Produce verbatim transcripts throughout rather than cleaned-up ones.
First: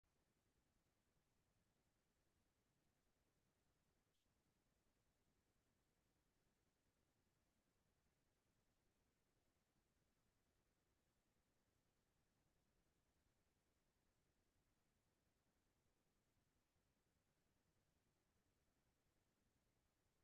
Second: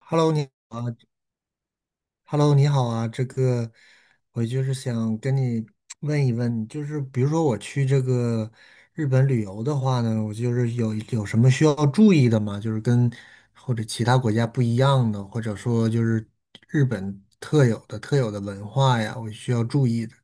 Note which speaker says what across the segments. Speaker 1: Hello，你好啊，Hello，你好啊。这个，我就是想跟你问一问，就是比如说我去这个日本旅游的话呢，我就是有有什么需要注意的吗？就是跟或者其他国家不一样的，或者说就是日本特有的特有的文化呀，我需要注意的。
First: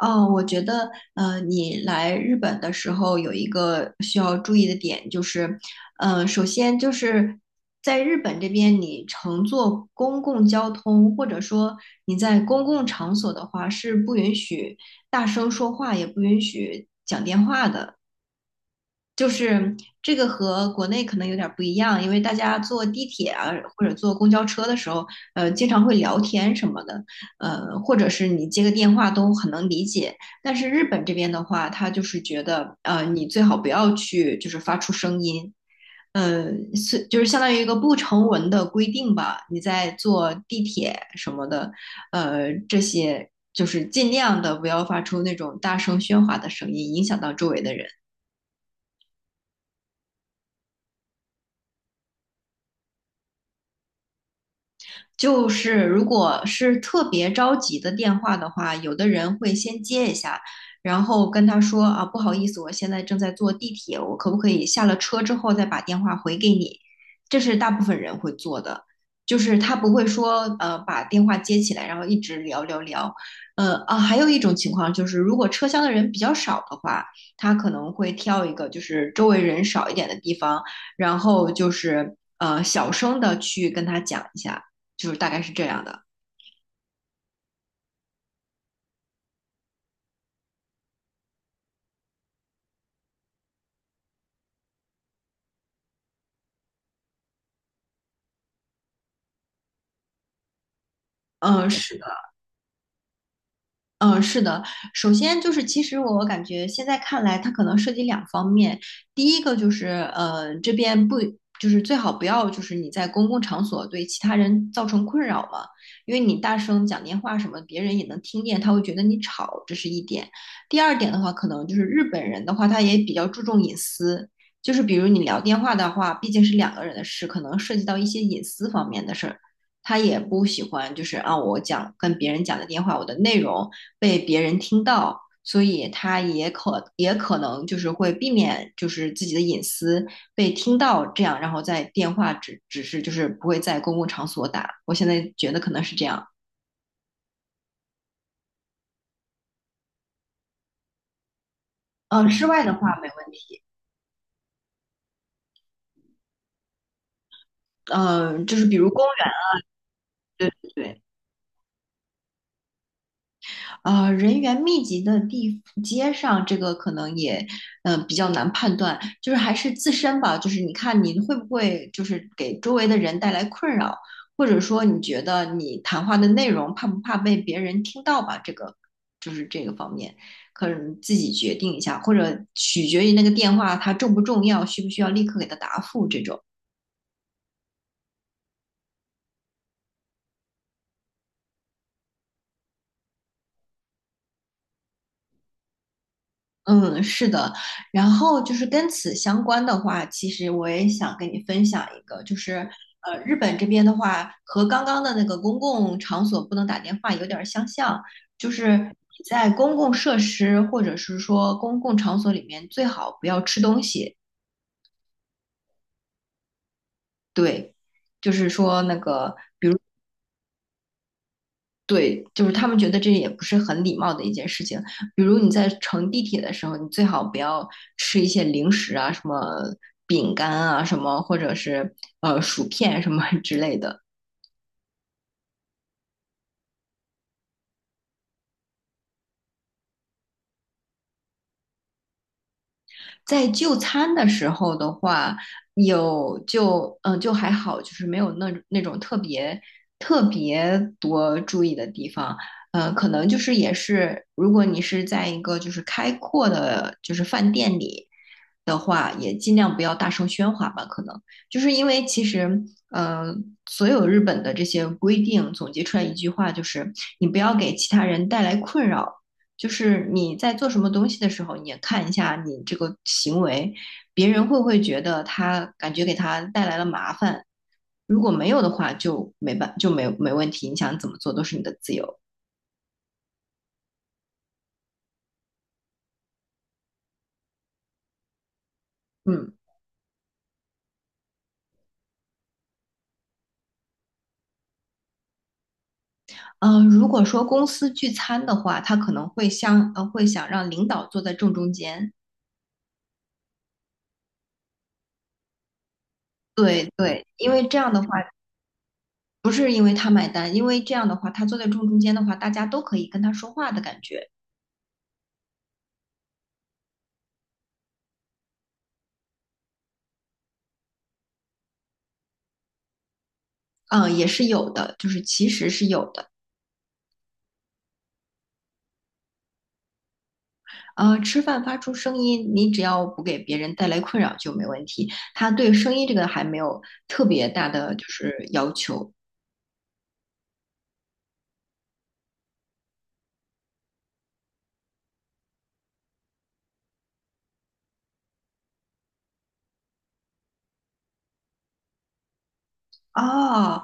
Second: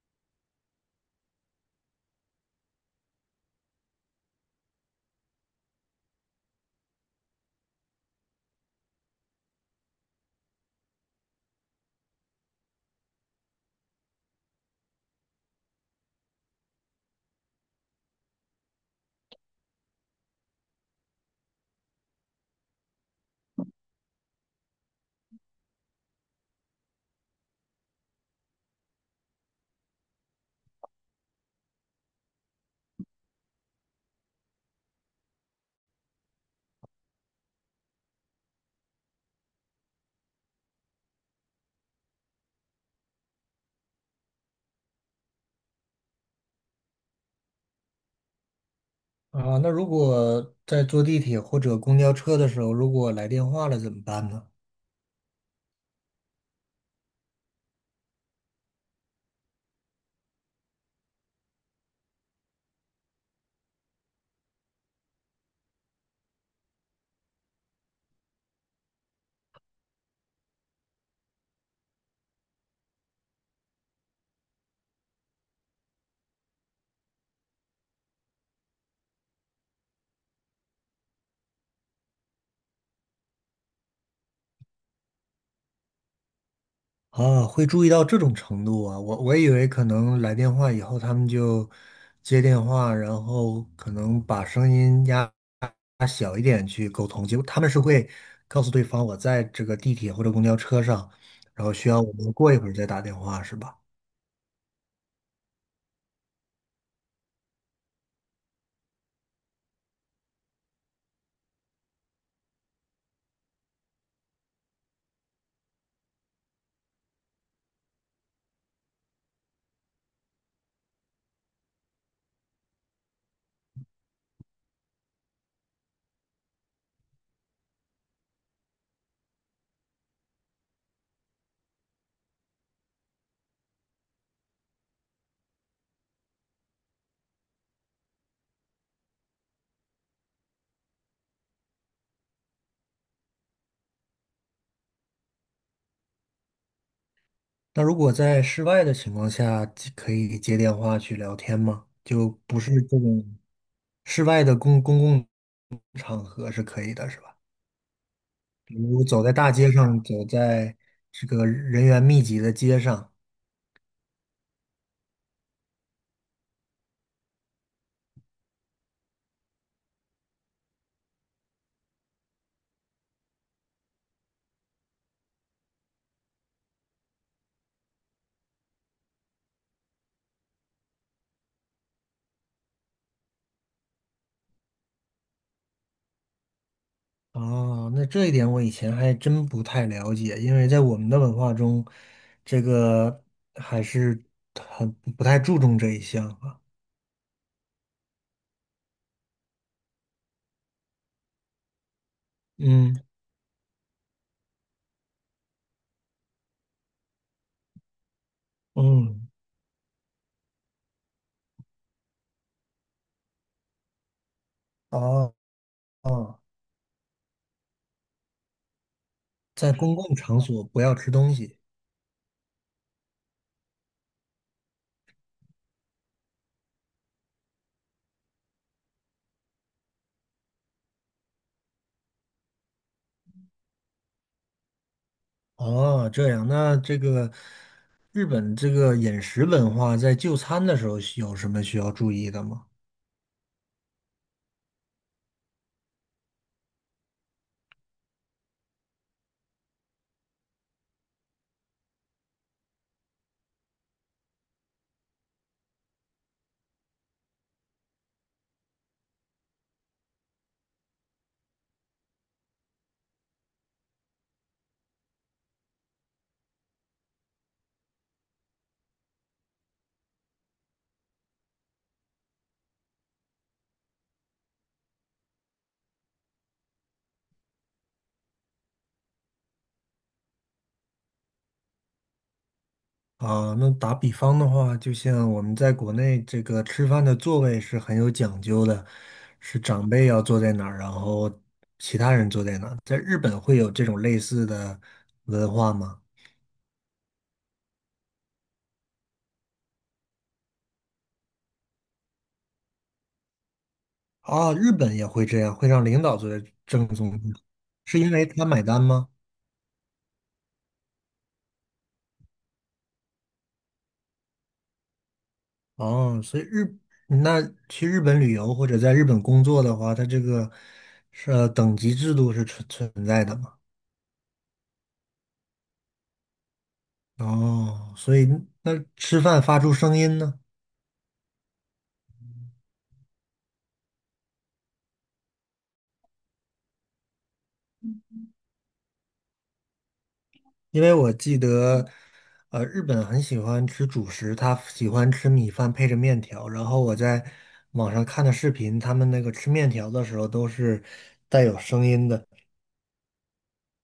Speaker 2: 哦，我觉得，呃，你来日本的时候有一个需要注意的点，就是，呃，首先就是在日本这边，你乘坐公共交通，或者说你在公共场所的话，是不允许大声说话，也不允许讲电话的。就是这个和国内可能有点儿不一样，因为大家坐地铁啊或者坐公交车的时候，呃，经常会聊天什么的，呃，或者是你接个电话都很能理解。但是日本这边的话，他就是觉得，呃，你最好不要去就是发出声音，呃，是就是相当于一个不成文的规定吧。你在坐地铁什么的，呃，这些就是尽量的不要发出那种大声喧哗的声音，影响到周围的人。
Speaker 1: 啊，那如果在坐地铁或者公交车的时候，如果来电话了怎么办呢？
Speaker 2: 就是如果是特别着急的电话的话，有的人会先接一下，然后跟他说啊，不好意思，我现在正在坐地铁，我可不可以下了车之后再把电话回给你？这是大部分人会做的，就是他不会说呃把电话接起来，然后一直聊聊聊。呃啊，还有一种情况就是，如果车厢的人比较少的话，他可能会挑一个就是周围人少一点的地方，然后就是呃小声的去跟他讲一下。就是大概是这样的。
Speaker 1: 啊，会注意到这种程度啊！我我以为可能来电话以后，他们就接电话，然后可能把声音压压小一点去沟通。结果他们是会告诉对方，我在这个地铁或者公交车上，然
Speaker 2: 嗯，
Speaker 1: 后需
Speaker 2: 是
Speaker 1: 要
Speaker 2: 的。
Speaker 1: 我们过一会儿再打电话，是吧？
Speaker 2: 嗯，是的。首先就是，其实我感觉现在看来，它可能涉及两方面。第一个就是，呃，这边不就是最好不要就是你在公共场所对其他人造成困扰嘛，因为你大声讲电话什么，别人也能听见，他会觉得你吵，这是一点。第二点的话，可能就是日本人的话，他也比较注重隐私。就是比如你聊电话的话，毕竟是两个人的事，可能涉及到一些隐私方面的事儿，他也不喜欢，就是啊，我讲跟别人讲的电话，我的内容被别人听到，所以他也可也可能就是会避免，就是自己的隐私被听到，这样，然后在电话只只是就是不会在公共场所打。我现在觉得可能是这样。
Speaker 1: 那如果在室外的情况下，可以接电话去聊天吗？
Speaker 2: 嗯、
Speaker 1: 就
Speaker 2: 呃室
Speaker 1: 不
Speaker 2: 外
Speaker 1: 是
Speaker 2: 的
Speaker 1: 这
Speaker 2: 话没问
Speaker 1: 种
Speaker 2: 题。
Speaker 1: 室外的公公共场合是可以的，是吧？
Speaker 2: 嗯、呃就是
Speaker 1: 比
Speaker 2: 比如
Speaker 1: 如
Speaker 2: 公
Speaker 1: 走
Speaker 2: 园。
Speaker 1: 在大街上，走
Speaker 2: 对对
Speaker 1: 在
Speaker 2: 对。
Speaker 1: 这个人员密集的街上。
Speaker 2: 啊，人员密集的地街上，这个可能也，嗯、比较难判断，就是还是自身吧，就是你看你会不会就是给周围的人带来困扰，或者说你觉得你谈话的内容怕不怕被别人听到吧？这个就是这个方面，可能自己决定一下，或者取决于那个电话它重不重要，需不需要立刻给他答复这种。
Speaker 1: 哦，那这一点我以前还真不太了解，因为在我们的文化中，这个还是很不太注重这一项啊。
Speaker 2: 嗯，是的，然后就是跟此相关的话，其实我也想跟你分享一个，就是
Speaker 1: 嗯
Speaker 2: 呃，日本这边的话，和刚刚的那个公共场所不能打电话有点儿相像，就是你
Speaker 1: 嗯，
Speaker 2: 在公共设施或者是说公共场所里面最好不要吃东西。
Speaker 1: 哦哦，
Speaker 2: 对，就是说那个，
Speaker 1: 在公共场所不要吃东西。
Speaker 2: 对，就是他们觉得这也不是很礼貌的一件事情。比如你在乘地铁的时候，你最好不要吃一些零食啊，什么饼干啊，什么或者是呃薯片什么 之类的。
Speaker 1: 哦，这样，那这个日本这个饮食文化在就餐的时候需有什么需要注意的吗？
Speaker 2: 在就餐的时候的话，有就嗯、呃就还好，就是没有那那种特别特别多注意的地方。呃，可能就是也是，如果你是在一个就是开阔的，就是饭店里的话，也尽量不要大声喧哗吧。可能就是因为其实，呃，所有日本的这些规定总结出来一句话，就是你不要给其他人带来困扰，就是你在做什么东西的时候，你也看一下你这个行为，别人会不会觉得他感觉给他带来了麻烦？如果没有的话，就没办就没没问题，你想怎么做都是你的自由。
Speaker 1: 啊，那打比方的话，就像我们在国内这个吃饭的座位是很有讲究的，
Speaker 2: 嗯。
Speaker 1: 是长辈要坐在哪儿，然后其他人坐在哪儿。在日本会有这种类似的文化吗？
Speaker 2: 嗯、呃，如果说公司聚餐的话，他可能会想呃会想让领导坐在正中间。
Speaker 1: 啊，日本也会这样，会让领导坐在正
Speaker 2: 对
Speaker 1: 中
Speaker 2: 对，
Speaker 1: 间，
Speaker 2: 因为这样
Speaker 1: 是
Speaker 2: 的话，
Speaker 1: 因为他买单吗？
Speaker 2: 不是因为他买单，因为这样的话，他坐在正中间的话，大家都可以跟他说话的感觉。
Speaker 1: 哦，所以日，那去日本旅游或者在日本工作的话，他这个是呃等级制度是存存在的嘛？
Speaker 2: 嗯、也是有的，就是其实是有的。
Speaker 1: 哦，所以那吃饭发出声音呢？
Speaker 2: 呃，吃饭发出声音，你只要不给别人带来困扰就没问题。他对声音这个还没有特别大的就是要求。
Speaker 1: 因为我记得，呃，日本很喜欢吃主食，他喜欢吃米饭配着面条。然后我在网上看的视频，他们那个吃面条的时候都是带有声音的，
Speaker 2: 哦，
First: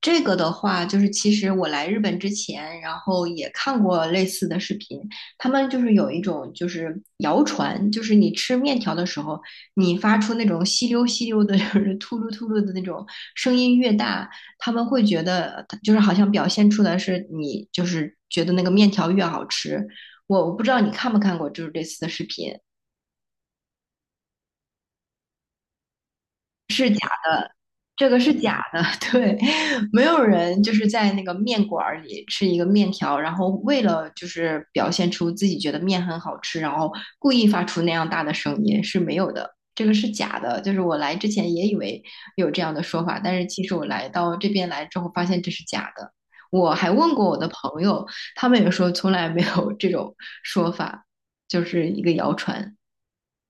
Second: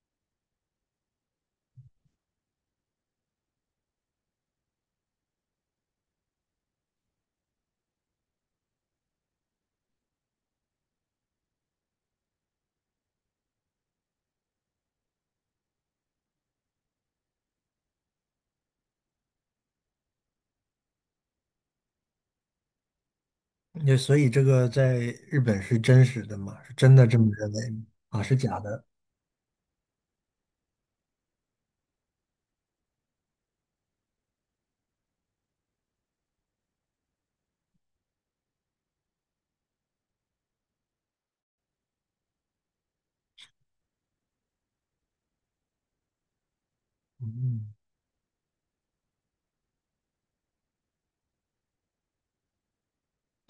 Speaker 2: 这个的话，就是其实我来日本之前，然后也看过类似的视频，他们就是有一种就是谣传，就是你吃面条的时候，你发出那种吸溜吸溜的，就是秃噜秃噜的那种声音越大，他们会觉得就是好像表现出来是你就是觉得那个面条越好吃。我我不知道你看没看过就是类似的视频。
Speaker 1: 那所以这个在日本是真实的嘛？是真的这么认为吗？
Speaker 2: 这个
Speaker 1: 啊？
Speaker 2: 是
Speaker 1: 是假
Speaker 2: 假的，
Speaker 1: 的？
Speaker 2: 对。没有人就是在那个面馆儿里吃一个面条，然后为了就是表现出自己觉得面很好吃，然后故意发出那样大的声音是没有的，这个是假的。就是我来之前也以为有这样的说法，但是其实我来到这边来之后发现这是假的。我还问过
Speaker 1: 嗯。
Speaker 2: 我的
Speaker 1: 嗯。
Speaker 2: 朋友，他们也说从来没有这种说法，就是一个谣传。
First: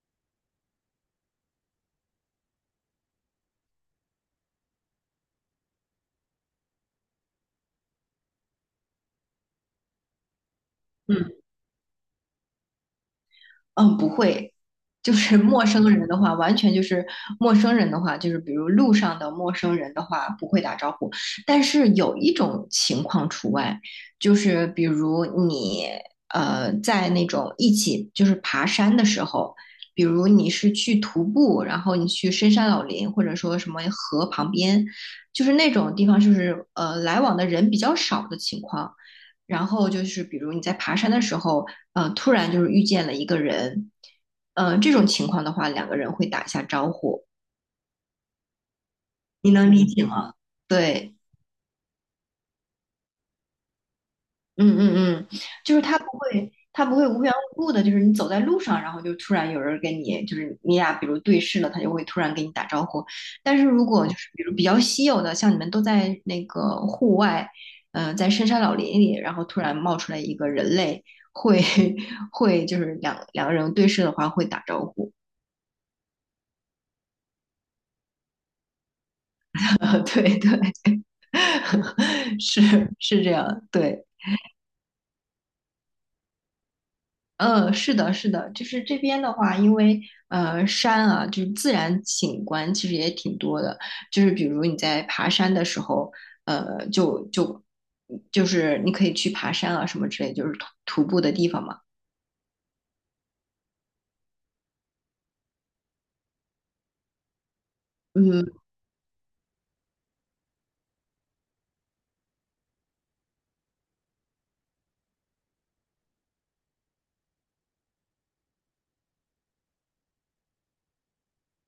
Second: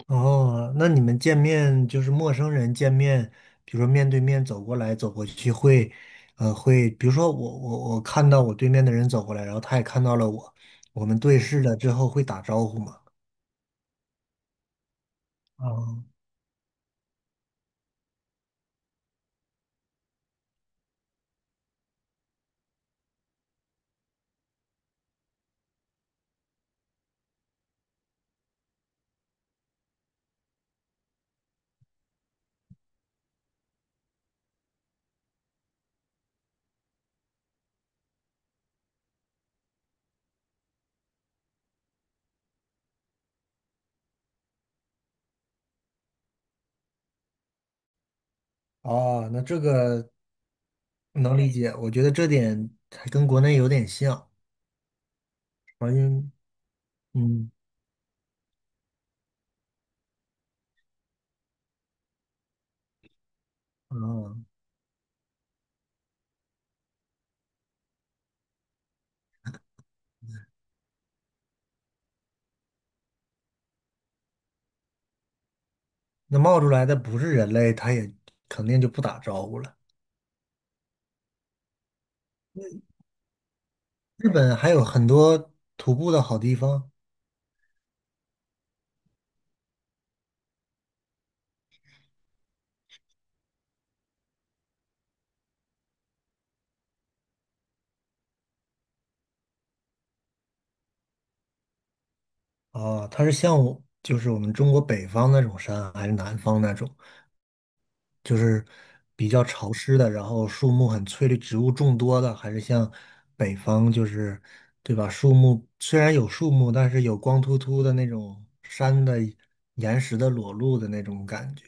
Speaker 1: 哦，那你们见面就是陌生人见面，比如说面对面走过来走过去会，呃，会，比如说我我我看到我对面的人走过来，然后他也看到了我，我们对
Speaker 2: 嗯。
Speaker 1: 视了之后会打招呼吗？
Speaker 2: 嗯，不会，就是陌生
Speaker 1: 啊，
Speaker 2: 人的话，完全就是陌生人的话，就是比如路上的陌生人的话，不会打招呼。但是有一种情况除外，就是比如你呃在那种一起就是爬山的时候，比如你是去徒步，然后你去深山老林，或者说什么河旁边，就是那种地方，就是呃来往的人比较少的情况。然后就是比如你在爬山的时候，呃，突然就是遇见了一个人，呃，这种情况的话，两个人会打一下招呼，
Speaker 1: 哦，那
Speaker 2: 你
Speaker 1: 这
Speaker 2: 能理解
Speaker 1: 个
Speaker 2: 吗？对。
Speaker 1: 能理解，我觉得这点还跟国内有点像。
Speaker 2: 嗯嗯嗯，就是
Speaker 1: 好
Speaker 2: 他不
Speaker 1: 像
Speaker 2: 会，他不会无缘
Speaker 1: 嗯。
Speaker 2: 无故的，就是你走在路上，然后就突然有人跟你，就是你俩比如对视了，他就会突然跟你打招呼。但是如果就是
Speaker 1: 哦，
Speaker 2: 比如比较稀有的，像你们都在那个户外，呃，在深山老林里，然后突然冒出来一个人类，会 会就是两两个人对视的话会打招呼。
Speaker 1: 那冒出来的不是人类，他也肯定就不打招呼了。
Speaker 2: 对对。是是这样，对。
Speaker 1: 日本还有很多徒步的好地方。
Speaker 2: 呃，是的，是的，就是这边的话，因为呃山啊，就是自然景观其实也挺多的，就是比如你在爬山的时候，呃，就就就是你可以去爬山啊什么之类，就是徒徒步的地方嘛。
Speaker 1: 啊，它是像我就是我们中国北方那种山啊，还是南方那种，就
Speaker 2: 嗯，
Speaker 1: 是比较潮湿的，然后树木很翠绿，植物众多的，还是像北方就是对吧？树木虽然有树木，但是有光秃秃的那种山的岩石的裸露的那种感觉。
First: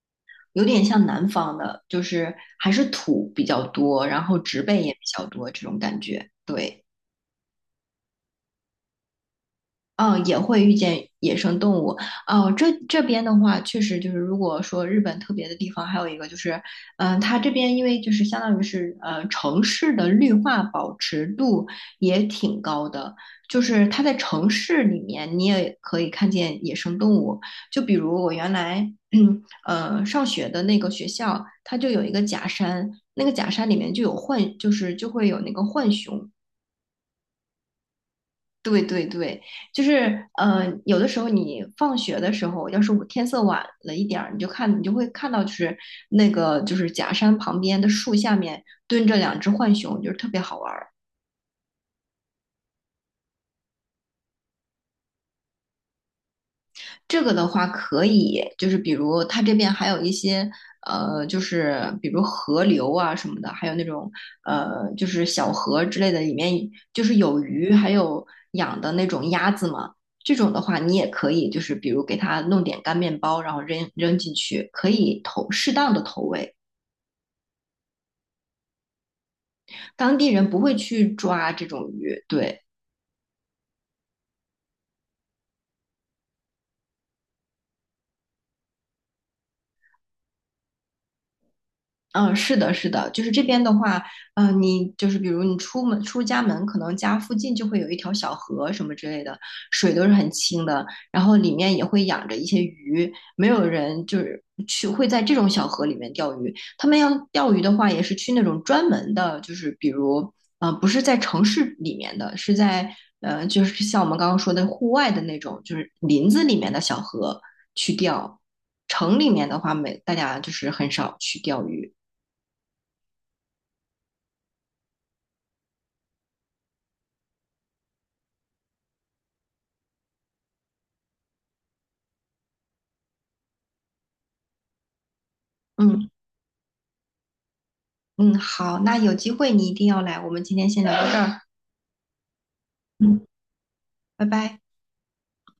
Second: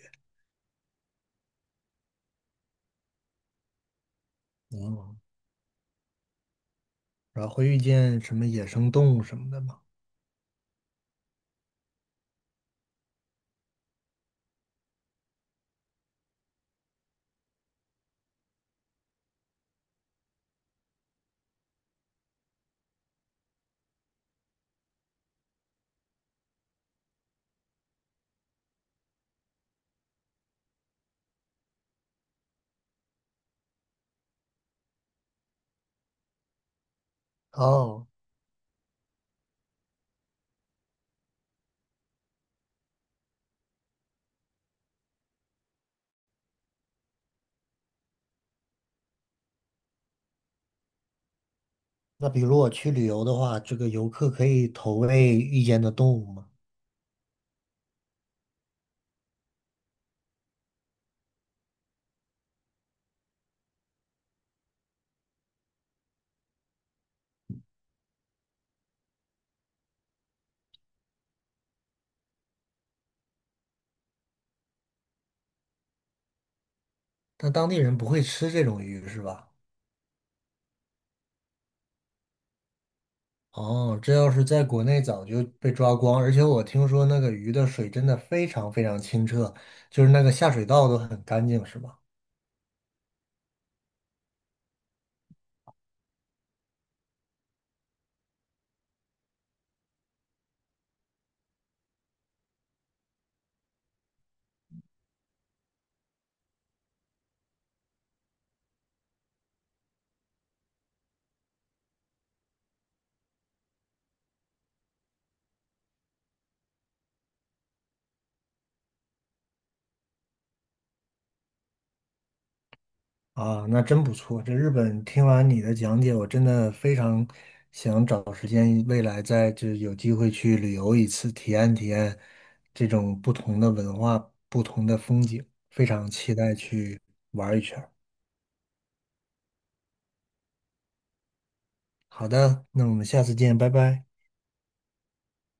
Speaker 2: 有点像南方的，就是还是土比较多，然后植被也比
Speaker 1: 嗯，
Speaker 2: 较多这种感觉。对。
Speaker 1: 然后会遇见什么野生动物什么的吗？
Speaker 2: 嗯，呃也会遇见野生动物。哦，这这边的话，确实就是，如果说日本特别的地方，还有一个就是，嗯、它这边因为就是相当于是呃城市的绿化保持度也挺高的，就是它在城市里面你也可以看见野生动物。就比如我原来 呃上学的那个学校，它就有一个假山，那个假山里面就有浣，就是就会有那个浣熊。
Speaker 1: 哦，
Speaker 2: 对对对，就是呃，有的时候你放学的时候，要是我天色晚了一点儿，你就看你就会看到，就是那个就是假山旁边的树下面蹲着两只浣熊，就是特别好玩儿。
Speaker 1: 那比如我去旅游的话，这个游客可以投喂遇见的动物吗？
Speaker 2: 这个的话可以，就是比如它这边还有一些呃，就是比如河流啊什么的，还有那种呃，就是小河之类的，里面就是有鱼，还有养的那种鸭子嘛。这种的话，你也可以，就是比如给它弄点干面包，然后扔扔进去，可以投适当的投喂。
Speaker 1: 但当地人不会吃这种鱼是吧？
Speaker 2: 当地人不会去抓这种鱼，对。
Speaker 1: 哦，这要是在国内早就被抓光，而且我听说那个鱼的水真的非常非常清澈，就是那个下水道都很干净，是吧？
Speaker 2: 嗯，是的，是的，就是这边的话，嗯，你就是比如你出门出家门，可能家附近就会有一条小河什么之类的，水都是很清的，然后里面也会养着一些鱼，没有人就是去会在这种小河里面钓鱼。他们要钓鱼的话，也是去那种专门的，就是比如，呃，不是在城市里面的，是在呃，就是像我们刚刚说的户外的那种，就是林子里面的小河去钓。城里面的话，没大家就是很少去钓鱼。
Speaker 1: 啊，那真不错。这日本听完你的讲解，我真的非常想找时间，未来再就是有机会去旅游一次，体验体验这种不同的文化、不同的风景，非
Speaker 2: 嗯。
Speaker 1: 常期待去玩一圈儿。
Speaker 2: 嗯，好，那有机会你一定要来，我们今天先聊到这儿。
Speaker 1: 好的，那我们下
Speaker 2: 嗯，
Speaker 1: 次见，拜拜。
Speaker 2: 拜拜。